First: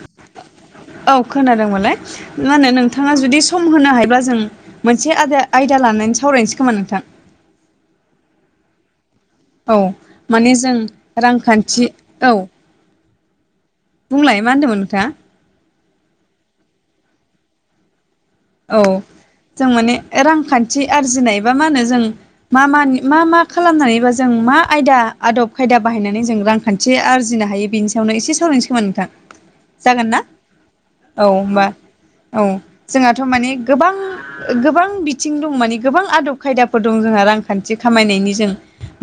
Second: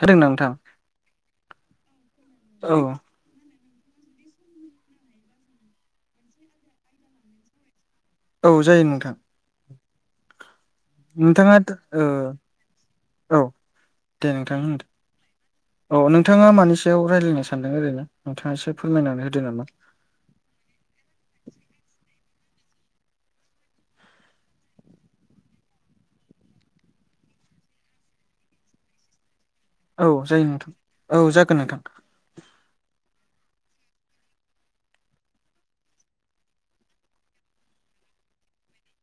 होदों नोंथां औ खोनादोंमोनलाय मा होनो औ नोंथाङा जुदि सम होनो हायोब्लाा जों मोनसे आदा-आयदा लानानै सावरायनोसै खोमा नोंथां। औ जायो नोंथां। औ माने जों नोंथाङा रांखान्थि ओ औ औ दे बुंलाय मा नोंथाङा होनदोंमोन होनदो औ नोंथाङा मानि सायाव रायलायनो सानदों ओरैनो? नोंथाङा एसे औ फोरमायनानै होदो नामा जों माने रांखान्थि आरजिनायबा मा होनो जों मा मानि मा मा खालामनानैबा जों मा आयदा आदब खायदा बाहायनानै जों रां खानथि आरजिनो हायो बेनि सायावनो एसे सावरायनोसै खोमा नोंथां। औ जागोन ना जायो नोंथां औ जागोन होमबा नोंथां औ जोंहाथ' माने गोबां गोबां बिथिं दं मानिे गोबां आदब खायदाफोर दं जोंहा रांखान्थि खामायनायनि जों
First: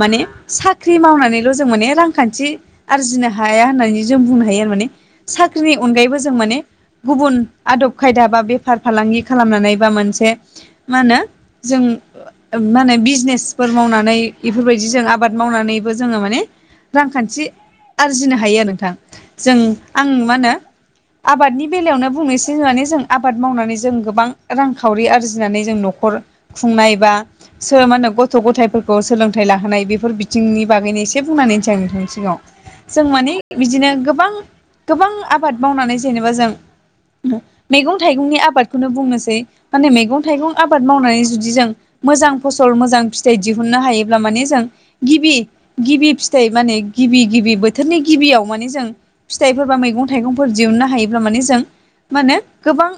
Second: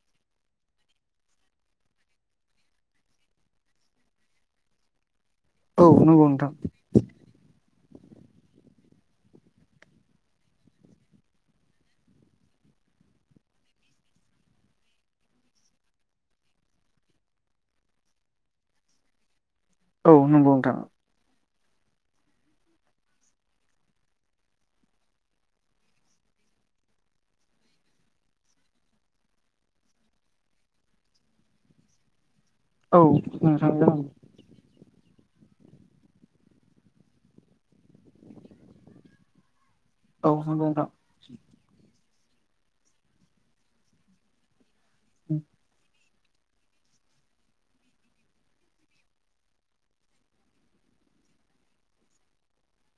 माने साख्रि मावनानैल' जों माने रांखान्थि आरजिनो हाया होननानै जों बुंनो हायो आरोमाने साख्रिनि औ अनगायैबो नंगौ जों नोंथां माने गुबुन आदब खायदा बा बेफार फालांगि खालामनानै बा मोनसे मा होनो जों मा होनो बिजनेसफोर मावनानै बेफोरबायदि जों आबाद मावनानैबो जोङो माने रांखान्थि आरजिनो हायो आरो नोंथां जों आं औ मा नंगौ होनो नोंथां आबादनि बेलायावनो बुंनोसैे जों आबाद मावनानै जों गोबां रांखावरि आरजिनानै जों न'खर खुंनाय बा मा होनो गथ' गथायफोरखौ सोलोंथाइ लाहोनाय बेफोर बिथिंनि बागैनो एसे बुंनानैनोसै आं नोंथांनि सिगाङाव औ जों माने नोंथां बिदिनो जागोन गोबां गोबां आबाद मावनानै जेनेबा जों मैगं थाइगंनि आबादखौनो बुंनोसै माने मैगं औ थाइगं नंगौ नोंथां आबाद मावनानै जुदि जों मोजां फसल मोजां फिथाइ दिहुननो हायोब्ला माने जों गिबि गिबि फिथाइ माने गिबि गिबि बोथोरनि गिबियाव माने जों फिथाइफोर बा मैगं थाइगंफोर दिहुननो हायोब्ला माने जों मा होनो गोबां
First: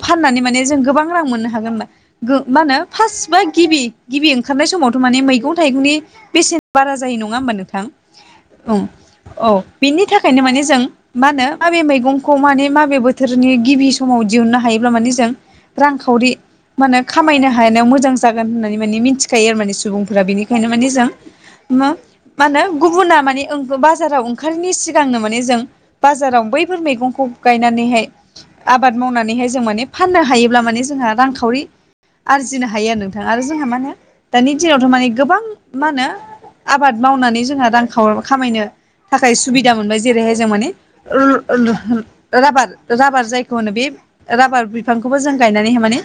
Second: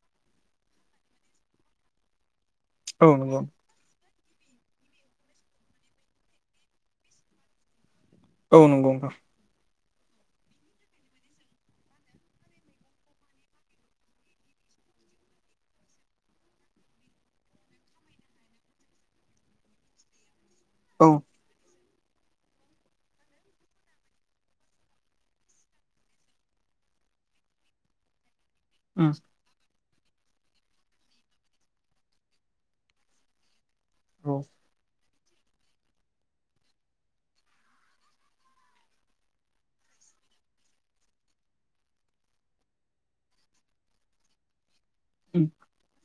फाननानै माने जों गोबां रां मोननो हागोन होना मा होनो औ फार्स्ट बा नंगौ गिबि गिबि ओंखारनाय समावथ' माने मैगं थाइगंनि बेसेन बारा जायो नङा होमबा नोंथां औ ओं नंगौ नोंथां औ बिनि थाखायनो माने जों मा होनो माबे मैगंखौ माने माबे बोथोरनि गिबि समाव दिहुननो हायोब्ला माने जों रांखावरि माने खामायनो हानायाव मोजां जागोन होननानै माने मिथिखायो आरो माने सुबुंफोरा बेनि बेखायनो माने औ जों माहोनो गुबुना माने बाजाराव ओंखारनि सिगांनो माने जों बाजाराव बैफोर मैगंखौ गायनानैहाय आबाद उम मावनानैहाय जों माने फाननो हायोब्ला माने जोंहा रांखावरि आरजिनो हायो आरो नोंथांा आरो जोंहा मा होनो औ दानि दिनावथ' माने गोबां मा होनो आबाद मावनानै जोंहा रां खाव खामायनो थाखाय सुबिदा मोनबाय जेरैहाय जों माने राबार राबार जायखौ होनो बे राबार बिफांखौबो जों उम गायनानैहाय माने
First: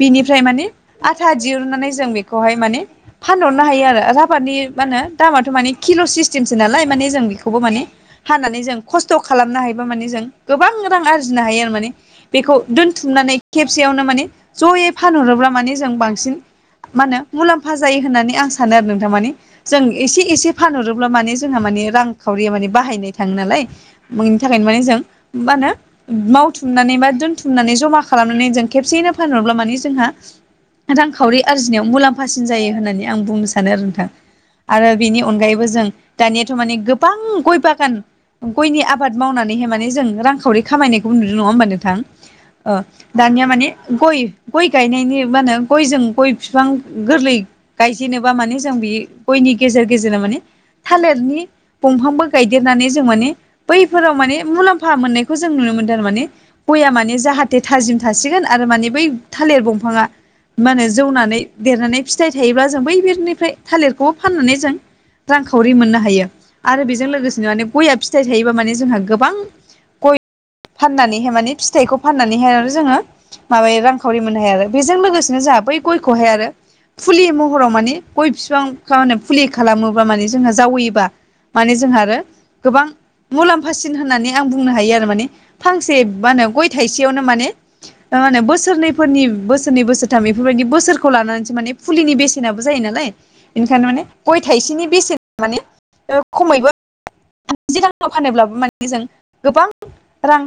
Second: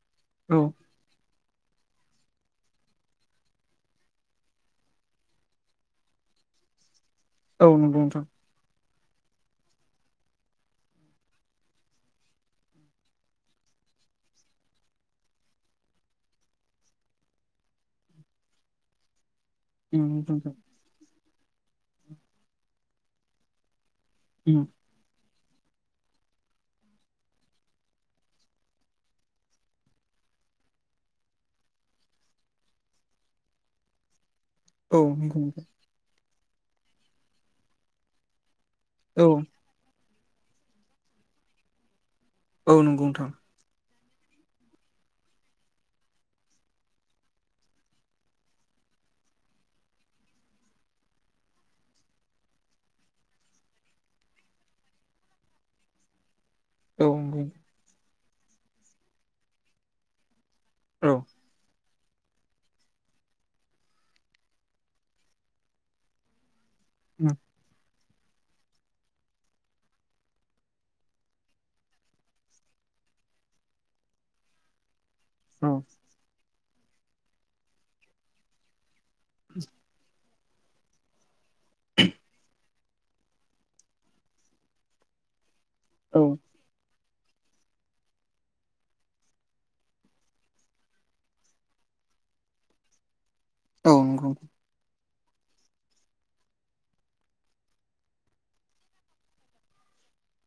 बिनिफ्राय औ माने आथा दिहुननानै जों बेखौहाय माने फानहरनो हायो आरो राफादनि मा होनो दामाथ' माने किल' सिस्टेमसो नालाय माने जों बेखौ खौबो औ माने नंगौ नोंथां हानानै जों खस्थ' खालामनो हायोबा माने जों गोबां रां आरजिनो हायो आरो माने बेखौ दोनथुमनानै खेबसेयावनो माने जयै फानहरोब्ला माने जों बांसिन मा होनो मुलाम्फा जायो होननानै आं सानो आरो नोंथां मानिे जों उम एसे नंगौ एसे नोंथां फानहरोब्ला माने जोंहा माने रांखावरिया माने बाहायनाय थाङो नालाय बेनि थाखायनो उम माने जों मा होनो मावथुमनानै बा दोनथुमनानै जमा खालामनानै जों खेबसेयैनो फानहरब्ला माने जोंहा रांखावरि आरजिनायाव मुलाम्फासिन जायो होननानै आं बुंनो सानो आरो नोंथां आरो औ बेनि नंगौ नोंथां अनगायैबो जों दानियाथ' माने गोबां गय बागान गयनि आबाद आबाद औ मावनानैहाय माने जों रांखावरि खामायनायखौ नुदों नङा होमबा नोंथां औ नंगौ नोंथां दानिया माने गय गय गायनायनि मा होनो गयजों गय बिफां गोरलै गायजेनोबा माने जों बे गयनि गेजेर गेजेराव माने थालिरनि दंफांबो गायदेरनानै जों माने बैफोराव माने मुलाम्फा मोननायखौ जों नुनो मोनदोंारमाने बया औ नंगौ जाहाथे थाजिम थासिगोन आरो माने बै थालिर दंफाङा मा होनो औ जौनानै देरनानै फिथाइ थायोब्ला जों बै बेनिफ्राय थालिरखौबो फाननानै जों रांखावरि मोननो हायो आरो बेजों उम लोगोसेनो माने गयआ फिथाइ थायोबा माने जोंहा गोबां गय फाननानैहाय माने फिथाइखौ फाननानैहाय आरो जोङो माबायो रांखावरि मोनहायो आरो बेजों लोगोसेनो जोंहा औ बै गयखौहाय आरो फुलि महराव माने गय बिफां ाने फुलि खालामोबा माने जोंहा जावैबा माने जोंहा आरो गोबां मुलाम्फासिन होननानै आं बुंनो हायो आरो माने फांसे औ मा होनो गय थाइसेयावनो माने मा होनो बोसोरनैफोरनि बोसोरनै बोसोरथाम बेफोरबायदि बोसोरखौ लानानैसो माने फुलिनि बेसेनाबो जायो नालाय बेनिखायनो औ माने नंगौ गय थाइसेनि बेसेन माने खमैबो [unintelligible] फानोब्लाबो माने जों गोबां रां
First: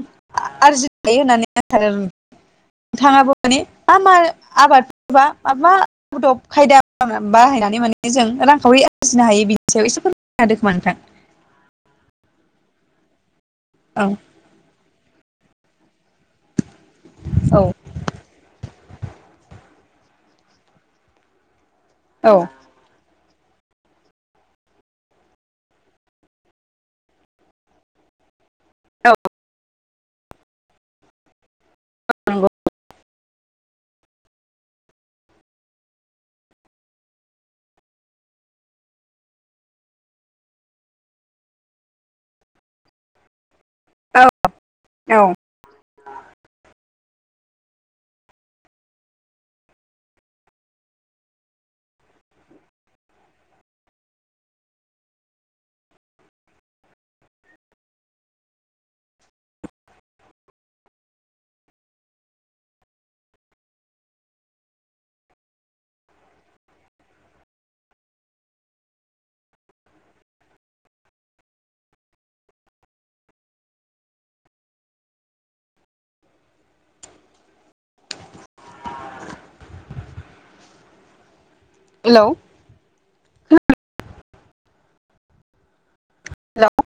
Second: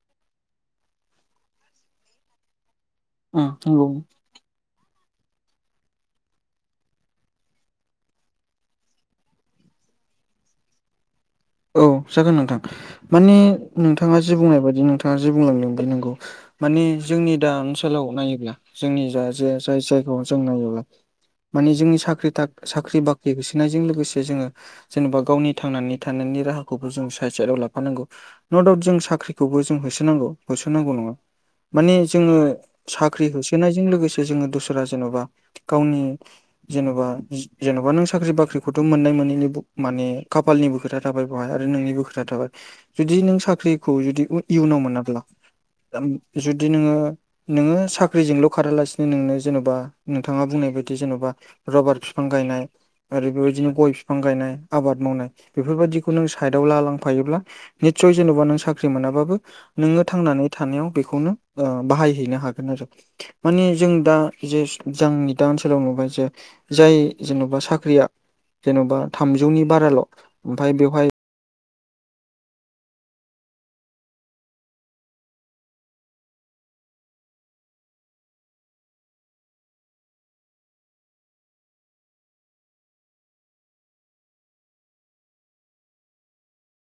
आरजिनो हायो होननानै [inaudible] नोंथाङाबो उम माने नंगौ मा मा आबाद [unintelligible] मा आदब खायदा बाहायनानै माने जों रांखावरि आरजिनो हायो बिनि सायाव एसे [unintelligible] नोंथां। औ जागोन नोंथां माने औ नोंथाङा जे बुंनाय बायदि नोंथाङा जे बुंलांदों बे नंगौ। माने जोंनि दा ओनसो लाव नायोब्ला जोंनि जा जे जाय जायगायाव जों नायोब्ला माने जोंनि साख्रि औ साख्रि बाख्रि होसोनायजों लोगोसे जोङो जेनेबा गावनि थांनानै थानायनि राहाखौबो जों साइड साइडआव लाफानांगौ [unintelligible] औ साख्रिखौबो जों होसोनांगौ। होसोनांगौ नङा माने जोङो नंगौ सा ख्रि होसोनायजों लोगोसे जोङो दसरा जेन'बा गावनि जेन'बा जि जेन'बा नों साख्रि बाख्रिखौथ' मोननाय मोनैनि बु माने खाफालनिबो खोथा थाबाय‌ बहाय आरो नोंनिनो खोथा थाबाय जुदि नों साख्रि खौ जुदि औ इयुनाव मोनाब्ला औ हेलौ जुदि नोङो नोङो साख्रिजोंल' खारालासिनो नोंनो जेन'बा नोंथाङा बुंनाय बायदि जेन'बा रबार फिफां गायनाय आरो बेबायदिनो गय फिफां गायनाय, आबाद मावनाय बेफोरबादिखौ नों साइडआव लालांफायोब्ला निटसय जेन'बा नों साख्रि मोनाबाबो नोङो थांनानै थानायाव बेखौनो ओ बाहायहैनो हागोन आरो। माने जों दा जेस जोंनि दा ओनसोलाव नुबाय जे जाय जेन'बा साख्रिया जेन'बा थामजौनि बाराल' उमफाय बेवहाय हेलौ हेलौ